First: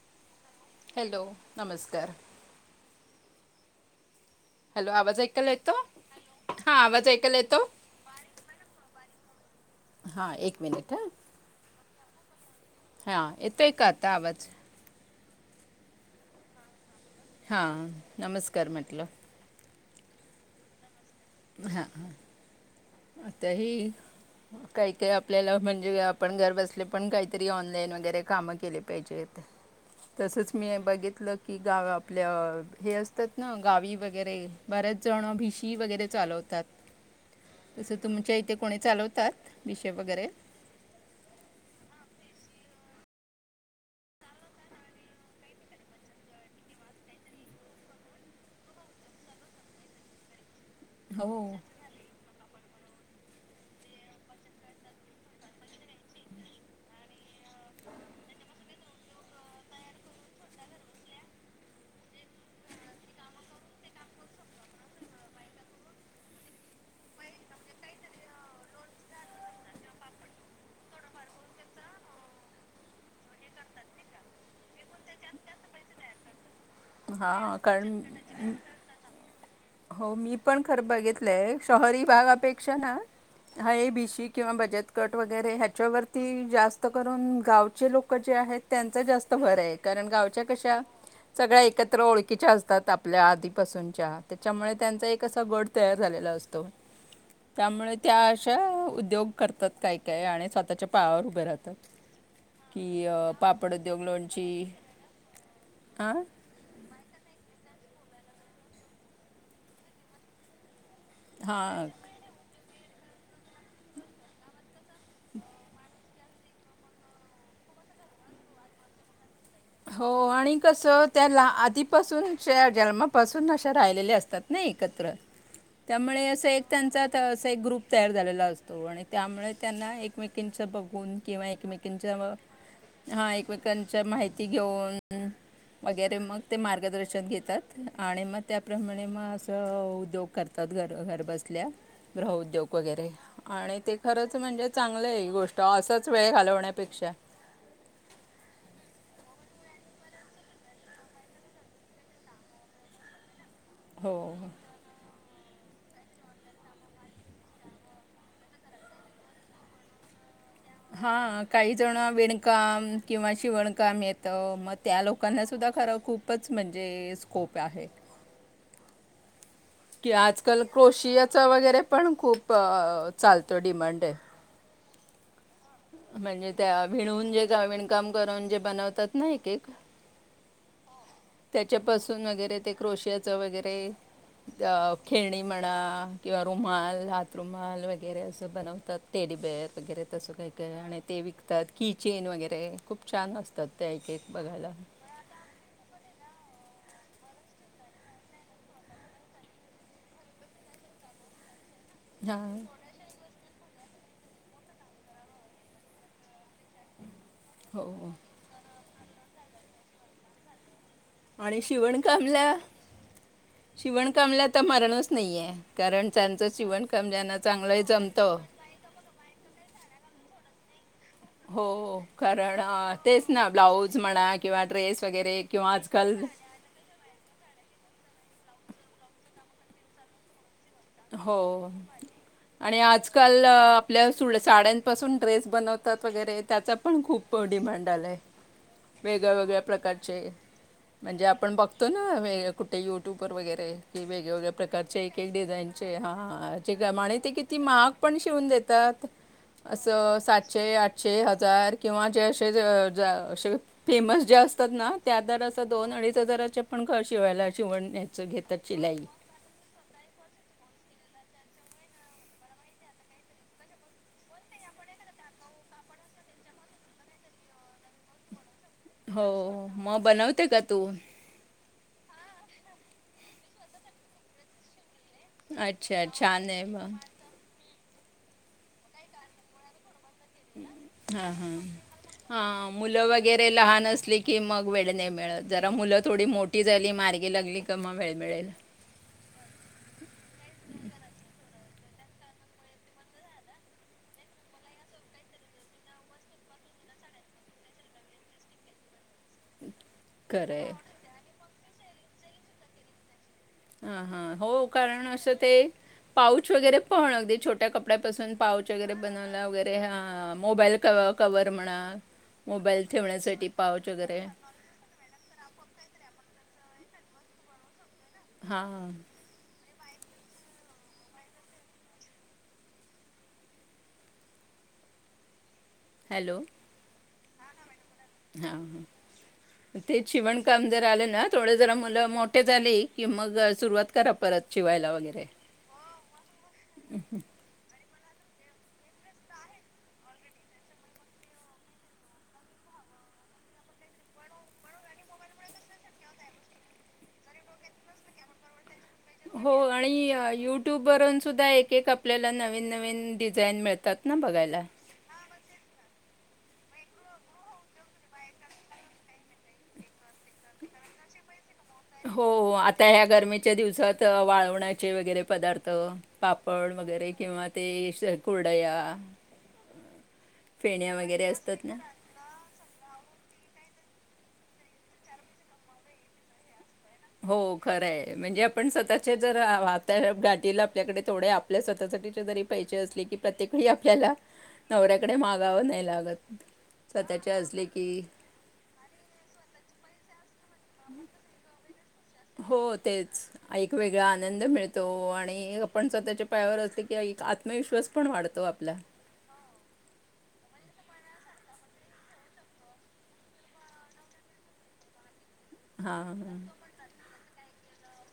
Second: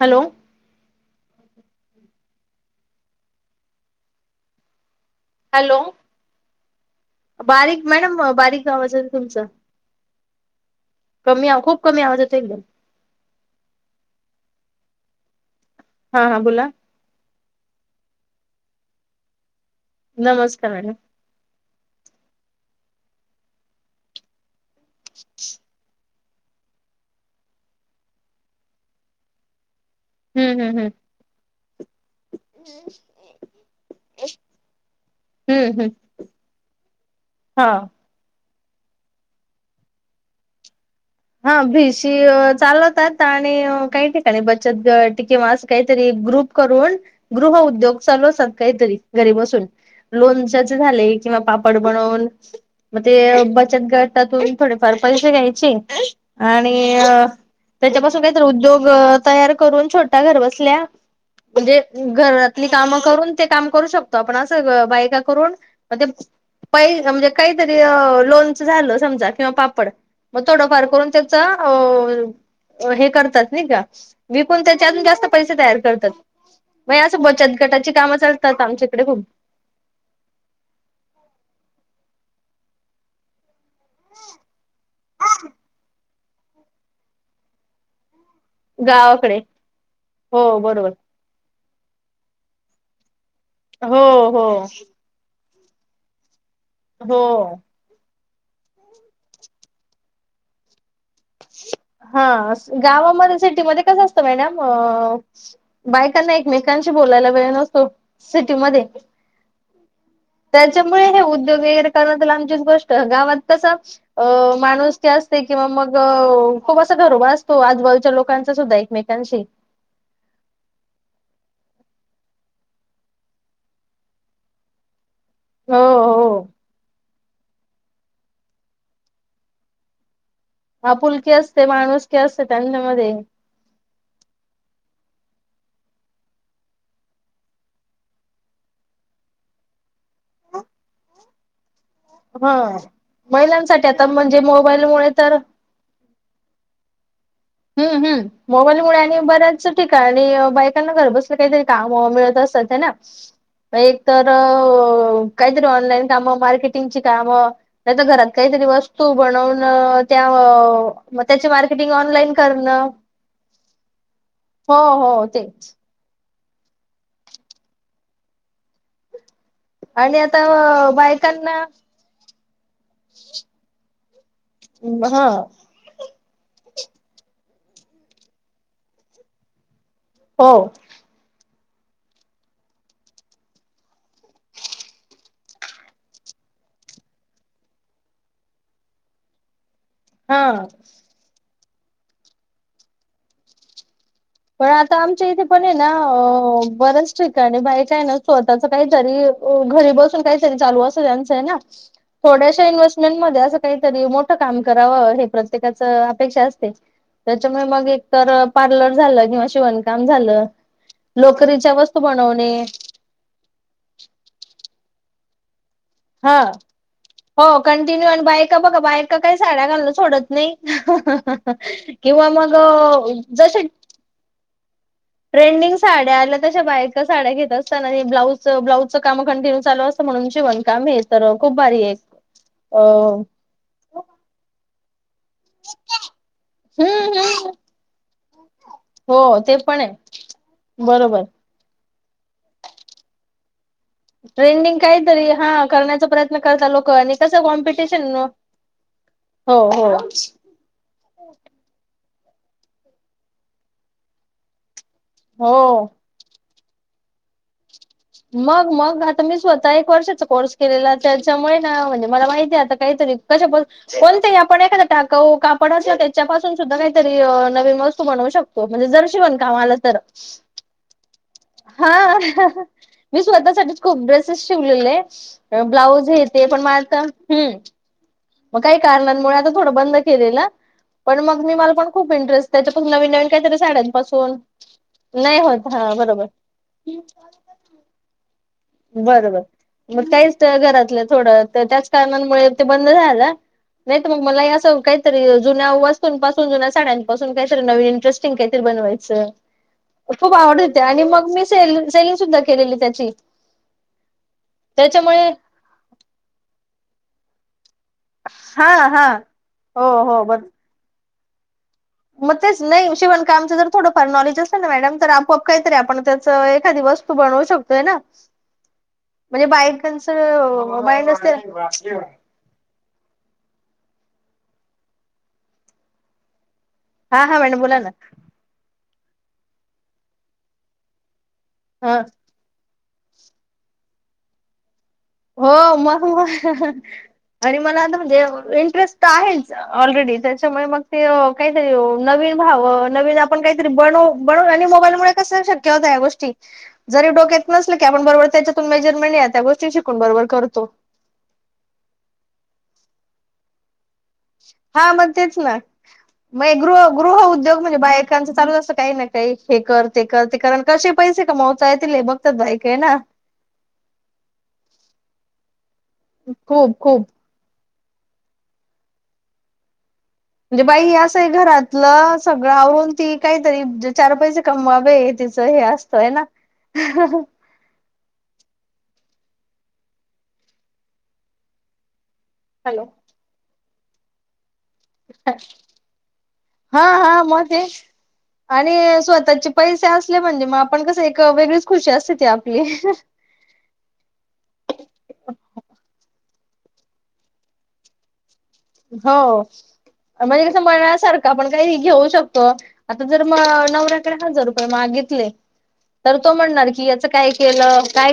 Hello. Hello नमस्कार. Hello आवाज. ऐकायला येतो हॅलो हां आवाज ऐकायला येतो बारीक मॅडम बारीक आवाजल तुमच हा एक मिनिट ह. कमी आवाज येतो एकदम. हा येतोय का आता आवाज. हा हा बोला. हा नमस्कार म्हटलं. नमस्कार मॅडम. हां ह आताही काही काही आपल्याला म्हणजे पण घर बसले पण काहीतरी ऑनलाईन वगैरे काम केले पाहिजेत. तसच हम्म मी हम्म हम्म बघितलं की गाव आपल्या हे असतात ना गावी वगैरे बऱ्याच जण भिशी हम्म हम्म वगैरे चालवतात हा तसे तुमच्या इथे. कोणी चालवतात भिशी वगैरे. हा भीस चालवतात आणि काही ठिकाणी बचत गट किंवा अस काहीतरी ग्रुप करून गृह उद्योग चालू असत्यात काहीतरी घरी बसून लोनच्या. हो किंवा पापड बनवून. ते बचत गटतातून थोडेफार पैसे घ्यायचे. आणि त्याच्यापासून काहीतरी उद्योग तयार करून छोट्या घर त्याच्यापासून काही उद्योग तयार करून छोट्या घर बसल्या म्हणजे घरातली कामं करून ते काम करू शकतो आपण असं बायका करून मग ते पै म्हणजे काहीतरी लोनच झालं समजा किंवा पापड म. थोडंफार करून त्याच हे करतात नाही का विकून त्याच्या अजून जास्त पैसे तयार करतात मग असं बचत हा गटाची कारण कामं चालतात आमच्याकडे खूप हो मी पण खरं बघितलंय शहरी भाग. भिशी किंवा बचत गट वगैरे ह्याच्यावरती जास्त करून गावचे लोक. जे त्यांच जास्त गावाकडे भर आहे कारण हो गावच्या कशा बरोबर सगळ्या. एकत्र ओळखीच्या असतात आपल्या आ त. हो हो त्याच्यामुळे त्यांचा एक अस गट. तयार झालेला असतो. हो त्यामुळे. त्या अशा उद्योग करतात काय काय आणि स्वतःच्या. पायावर उभे राहतात हा की अ, गावामध्ये पापड सिटीमध्ये कस उद्योग असतं लोणची मॅडम हां बायकांना एकमेक. बोलायला मिळेना सिटीमध्ये ते. त्याच्यामुळे हे उद्योग वगैरे हां कर लांबची गो. गावात तसा अ माणूस. असते किंवा मग. अ खूप असा घरोब असतो आजबाजूच्या लोकांचा सुद्धा एकमेकांशी. हो आणि कस त्याला आधीपासून जन्मापासून अशा राहिलेल्या असतात ना एकत्र. हो त्यामुळे हो असं एक त्यांचा. असा एक ग्रुप तयार झालेला असतो आणि त्यामुळे त्यांना एक. एकमेकिंच बघून आपुलकी किंवा असते एकमेकांच्या माणुसकी असते त्यांच्यामध्ये. हा एकमेकांच्या माहिती. घेऊन वगैरे मग ते मार्गदर्शन घेतात आणि मग त्याप्रमाणे मग असं. उद्योग करतात घर घर बसत. ल्या हा ग्रहउद्योग वगैरे आणि महिलांसाठी ते आता खरंच म्हणजे चांगलं मोबाईलमुळे आहे तर गोष्ट असाच वेळ घालवण्यापेक्षा. हम्म हम् मोबाईलमुळे आणि बऱ्याच ठिकाणी आणि बायकांना घर बसलं काहीतरी काम ओ मिळत असत ह ना. एक तर हो अअ. काहीतरी ऑनलाईन काम मार्केटिंग काम नाहीर घरात काहीतरी वस्तू बनवन. अअअ मत्याची मार्केटिंग ओनलाईन. काम किंवा शिवणकाम येत मग हो त्या हो लोकांना सुद्धा तेच खर. खूपच म्हणजे स्कोप आहे. कि आणि आता आजकाल अ, क्रोशियाच बायकांना वगैरे पण खूप चालतो अ डिमांडे. हा. म्हणजे त्या विणून जे गारमेंट काम करून जे बनवतात ना एक एक हो. त्याच्यापासून वगैरे ते क्रोशियाच वगैरे, त्या खेणी म्हणा किंवा रुमाल हात रुमाल वगैरे असं बनवतात तेडीबेर वगैरे तसं हा काय आणि ते वि त्यात किचेन वगैरे खूप छान असतात त्या एके पण आता आमच्या इथे पणेना अ बर्याच ठिकाणी बाई काय ना स्वतःच काहीतरी घरी बसून काहीतरी चालू असं त्यांचं आहे ना हा थोड्याशा इन्हेस्टमेंटमध्ये आस काहीतरी मोठं काम करावं हे प्रत्येकाच अपेक्षा असते. त्याच्यामुळे हो मग एक हो. तर पार्लर झालं [inaudible] शिवनकाम झालं आणि लोकरीच्या वस्तू बनवणे शिवणकामल्या शिवणकामल्याता मारणस नाहीए. हा. हो. कंटिन्यू आणि जमतं बायका बघा बायका काही साड्या घालण सोडत नई. हहह हो किंवा मग कारण अं, तेच ना जसे ब्लाऊज म्हणा किंवा ड्रेस वगैरे किंवा ट्रेंडिंग आजकाल साड्या आल्या तश्या बायका साड्या घेत असताना ब्लाउज ब्लाजचं काम कंटिन्यू ल असत म्हून जव हो आणि अ आजकाल आपल्या साड्यांपासून ड्रेस बनवतात वगैरे त्याचा पण हम्म खूप हम्म डिमांड आलाय वेगळ्या हो ते वेगळ्या पण आहे प्रकारचे बरोबर. म्हणजे आपण बघ तो ना कुठे युट्यूबवर वगैरे की वेगवेगळ्या ट्रेंडिंग प्रकारचे एक काहीतरी एक हा डिझाईन करण्याचा प्रयत्न करता लोक आणि कसं कि महाग कॉम्पिटिशन पण हो शिवून हो देतातातश आठ हजार किंवा ज असे अस फेमस जे असतात ना त्या दार हो असं दोन अडीच हजाराचे पण खं शिवायला शिवण मग मग आता मी स्वतः एक वर्षाचा कोर्स केलेला त्याच्यामुळे ना म्हणजे मला माहिती आहे आता काहीतरी कश कोणतही आपण एखाद टाका कापड अस ना त्याच्यापासून सुद्धा काहीतरी नवीन वस्तू बनवू शकतो हो म्हणजे जर शिवण हो कामाला तर मग बनवते का तू हा मी स्वतःसाठीच खूप ड्रेसेस शिवलेले अच्छा ब्लाऊज येते छान पण आहे म मग आता हम्म. मग काही कारणांमुळे आता थोडं बंद केलेलं पण हा मग हा मी मला पण खूप हा इंटरेस्ट त्याच्यापासून मुलं नवीन नवीन वगैरे काहीतरी लहान असली साड्यांपासून कि मग वेळ नाही मिळत जरा होत हा मुलं थोडी बरोबर मोठी झाली मार्गी लागली क मग वेळ मिळेल. बरोबर मग काहीच घरातलं थोडं तर त्याच कारणामुळे ते बंद झालं. नाहीत मग मला असं काहीतरी जुन्या वस्तूंपासून जुन्या साड्यांपासून काहीतरी नवीन इंटरेस्टिंग काहीतरी बनवायचं. खूप खरं आवडत आहे होते आणि मग मी ेल सेलिंग सुद्धा केलेली त्याची. हा हा हो कारण त्याच्यामुळे असं ते पाऊच वगैरे, पव लाग छोट्या कप कपड्यापसून हा पाउच वगैरे हा बनवला वगैरे हो हो बर मोबाईल क कववर म्हणा मग तेच मोबाईल नाही ठेवण्यासाठी शिवणकामचं जर पाऊच थोडंफार वगैरे नॉलेज असेल ना मॅडम तर आपआप काहीतरी आपण त्याचं एक एखादी वस्तू बनवू शकतोय ना. हा. त्यांच माइंड असतील [unintelligible] हॅलो हा हा मॅडम बोला ना. हा ते शिवण कामदार आलं ना. थोडे जरा हा मुलं मोठे झाली. की मग सुरुवात करा परत शिवायला व हो मग मग आणि मला आता इंटरेस् आहे ऑलरेडी त्याच्यामुळे काही ननव नन आप काहीतरी मो क शक गो जरी डोक्यात न आप बरोब त्या म्हणले आता हो गोष्टींची. आणि युट्यूब वरून सुद्धा एक एक आपल्याला नवीन नवीन डिझाईन मिळतात ना बघायला. हा मग तेच ग गृह उद्योग म्हणजे बायकांचा चालू असत काही ना काही हे कर ते कर ते कर कसे पैसे कमाव हो आता ह्या गर्मीच्या दिवसात वाळवण्याचे वगैरे पदार्थ पापड खूप खूप वगैरे किंवा ते कुरडया. म्हणजे, बाई फेण्या असं वगैरे आहे असतात ना. घरातलं सगळं आवरून ती काहीतरी चार पैसे कमवावे तिचं हे असतंय ना हो खरंय म्हणजे आपण सतत. [unintelligible] आपल्याकडे थोड्या आपल्या स्वतःसाठी पाहिजे हॅलो. असले की. तिकडे आपल्याला. नवऱ्याकडे मागावं नाही लागत. हा हा स्वतःचे असले मध्ये की आणि स्वतःचे पैसे अस बंद हो तेच एकऐ वेगळा आनंद मिळतो आणि आपण स्वतःच्या पायावर असते की एक आत्मविश्वास पण वाढतो आपण हो म्हणजे ण्यासारखं आपण काही घेऊ शकतो आता जर नवऱ्याकडे हजार रुपये मागितले हां, तर तो हां. म्हणणार की याच काय केलं काय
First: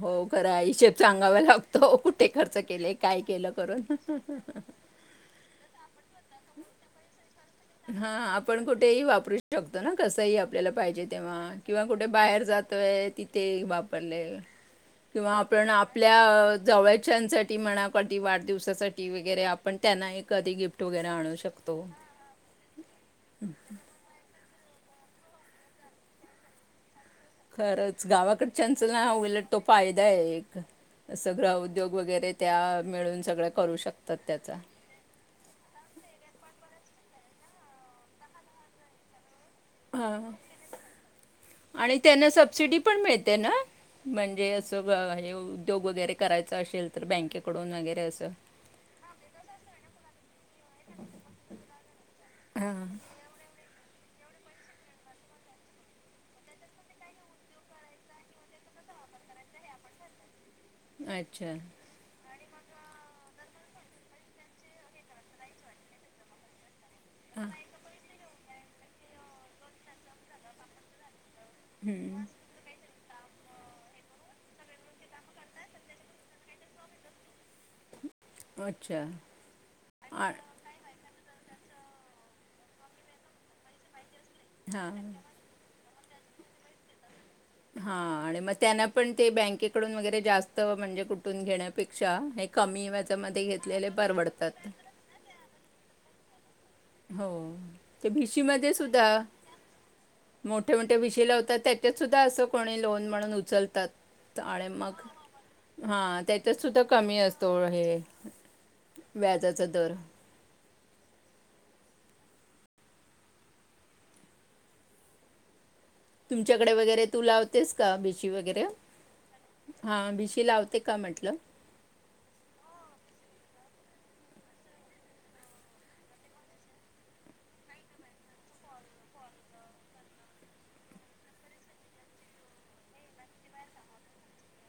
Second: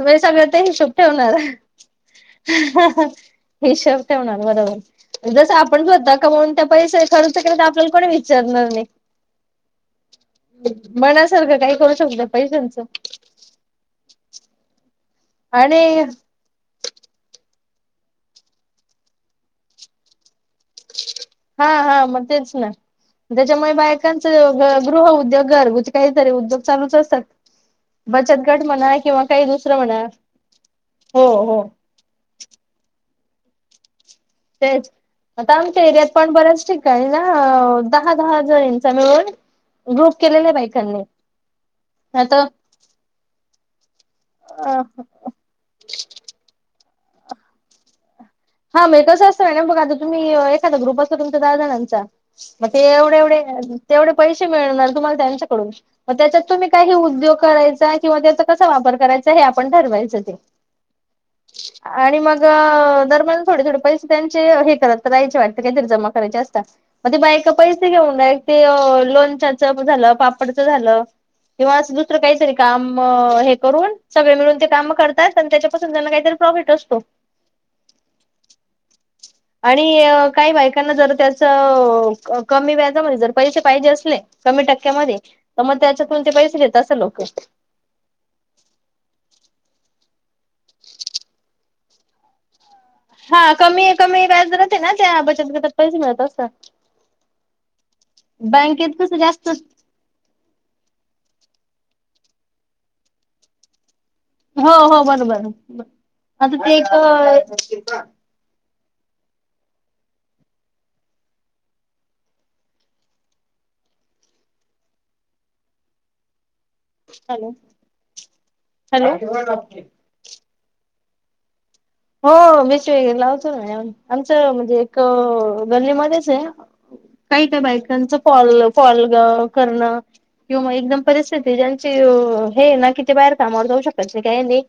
हो सगळ खरा ते हिशोब हिशेब ठेवणार सांगावा लागतो कुठे खर्च केले, काय केलं करून. हिशोब ठेवणार बरोबर जस आपण स्वतः कून त्या पैसे खर्च केले तर आपल्याला हा कोणी आपण विचारणार नाही. कुठेही वापरू शकतो ना कसही आपल्याला पाहिजे तेव्हा मनासारखं काही किंवा करू कुठे शकतो बाहेर पैशांचं जातोय तिथे वापरले किंवा आपण आणि आपल्या जवळच्यासाठी म्हणा अधी वाढदवसासाठी वगैरे आपण त्यांना कधी गिफ्ट वगैरे आणू हा शकतो हा मग त्याच्यामुळे बायकां गृह उद्योग घरगु काहीत उद्योग चालूच असतात खरंच बचत गट गावाकडच्यांचं म्हणा ना किंवा काही उलट तो दुसरं म्हणा फायदा आहे एक हो स ग्र हो उद्योग वगैरे त्या मिळून सगळं करू शको तेच आता आमच्या एरियात पण बऱ्याच ठठीक काय ना दहा दहा जणंचाम हा आणि त्यांना सबसिडी पण मिळते ना म्हणजे आता असं हे उद्योग वगैरे करायचा असेल तर बँकेकडून वगैरे असं हा मग कसं असतं ना बघ आता तुम्ही एखादा ग्रुप असता तुमच्या दहा जणांचा मग ते हां एवढे एवढे तेवढे पैसे मिळणार तुम्हाला त्यांच्याकडून मग त्याच्यात तुम्ही काही उद्योग करायचा किंवा त्याचा कसा वापर करायचा हे आपण ठरवायचं ते अच्छा [inaudible] थोडे थोडे पैसे त्यांचे हे करत तरयचे वाटतं कारी जमा करायचे असतात मग ते बा ए पैसे घेऊन जा ते लोणच्याच झालं पापडचं झालं तेव्हा असं दुसरं काहीचं नाही काम म हे करून सगळे मिळून ते काम करतात आणि त्याच्यापासून त्यांना काहीतरी प्रॉफिट असतो अच्छा आणि आ- काही बायकांना जरा त्या [unintelligible] कमी व्याजामध्ये जर पसैसे पाहिजे असले कमी हां टक्क्यामध्ये, म त्याच्या कोणते पैसे देता असं लोकं? हां आणि मग त्यांना पण ते बँकेकडून वगैरे जास्त म्हणजे कुठून घे [unintelligible] हा, कमी कमी व्याज [unintelligible] बचत गटात पैसे मिळत हो, ते भीशी मध्ये बँकेत सुद्धा, कस जास्त मोठ्या मोठ्या भशी लावतात. त्याच्यात सुद्धा असं कोणी लोन म्हणून उचलतात. आणि हो मग, हो बरोबर हा आता त्याच्यात ते सुद्धा एक कमी असतो हे. व्याजाचा दर. तुम. चकडे वगैरे तू हॅलो लावतेस का भिशी वगैरे, हॅलो हा भीशी लावते. ते काय म्हटलं? हो मीच वगैरे लावतो ना आमचं म्हणजे, एक गल्लीमध्येच आहे. काही काही बायकांच फॉल फॉल करणं, किंवा एकदम परिस्थिती ज्यांची हे ना कि ते बाहेर कामावर जाऊ शकत ते काही नाही.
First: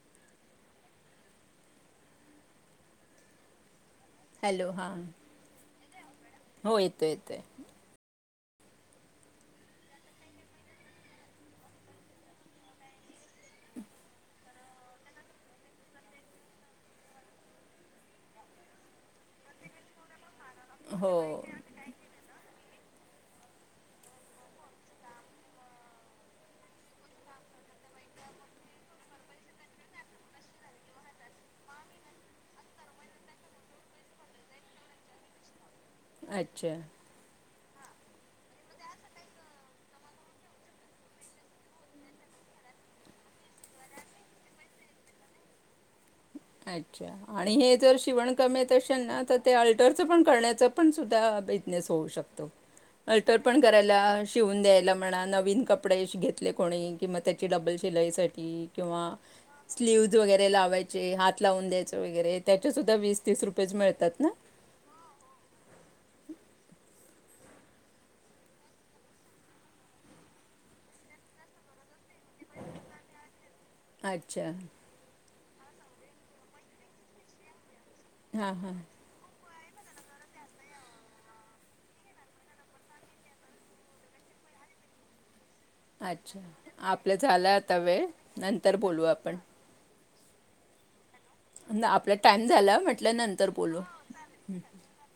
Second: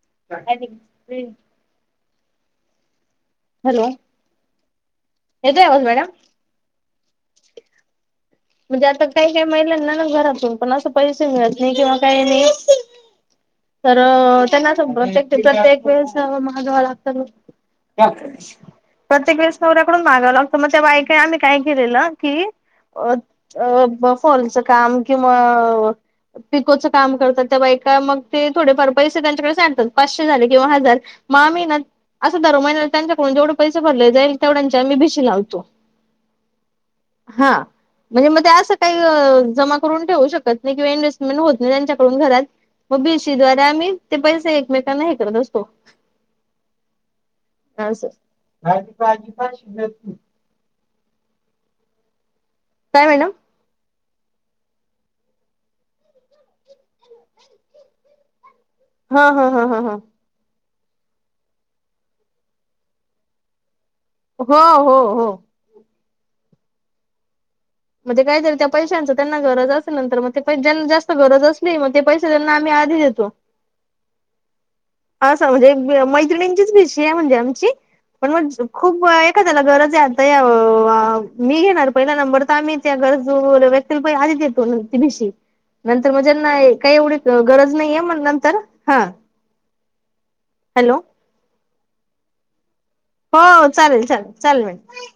[unintelligible] हॅलो. हॅलो हा, येतोय आवाज मॅडम हो येतोय येतोय. म्हणजे आता काही काही महिलांना ना घरातून पण अस पैसे मिळत नाही किंवा काही नाही, तर त्यांना प्रत्येक प्रत्येक वेळेस महागावं लागत, प्रत्येक वेळेस नवऱ्याकडून माहागाव लागतो. [unintelligible] हो आम्ही काय केलेलं की. [unintelligible] अ फॉलचं काम किंवा, पिकोचं काम करतात ते बायका मग ते थोडेफार पैसे त्यांच्याकडे साडतात पाचशे झाले किंवा हजार म आम्ही ना दर महिन्यात त्यांच्याकडून जेवढे पैसे भरले जाईल तेवढ त्यांच्या मी भीशी लावतो. अच्छा. हा. म्हणजे म ते असं काही जमा करून ठेवू शकत नाही किंवा इन्व्हेस्टमेंट होत नाही त्यांच्याकडून घरात, मग भीसी द्वारे आम्ही ते पैसे एकमेकांना हे करत असतो. अच्छा आणि हे जर असं शिवण काम येत अशेल ना, तर ते अल्टरच पण करण्याच पण सुद्धा बिझनेस होऊ शकत. काय [unintelligible] मॅडम अल्टर पण करायला शिवून द्यायला म्हणा. नवीन कपडे घेतले कोणी म त्याची डबल शिलाईसाठी किंवा हा हा हा हा हा स्लीव्हज वगैरे लावायचे. जे हात लावून द्यायचं वगैरे त्याच्या सुद्धा वीस-तीस रुपयेच मिळ हो हो हो. म्हणजे काय झालं त्या पैशांच त्यांना गरज असेल नंतर मग ते ज्यांना जास्त गरज असली, मग ते पैसे त्यांना आम्ही आधी देतो. अच्छा. असं म्हणजे मैत्रिणींचीच भीशी आहे म्हणजे आमची. पण हां म्हणज हां खूप वय का त्याला गरज आहे आता ह्या? मी घेणार पहिला नंबर तर आम्ही त्या गरजू व्यक्तीला पै आधी देतो ति भिशी. नंतर म्हणजे अच्छा नाही, काही आपलं एवढी झालं गरज आता नाहीये. वेळ मग नंतर ह बोलू आपण हॅलो ना आपल्या टाइम झाला म्हण हो, चालेल. चालेल. चालेल मॅडम.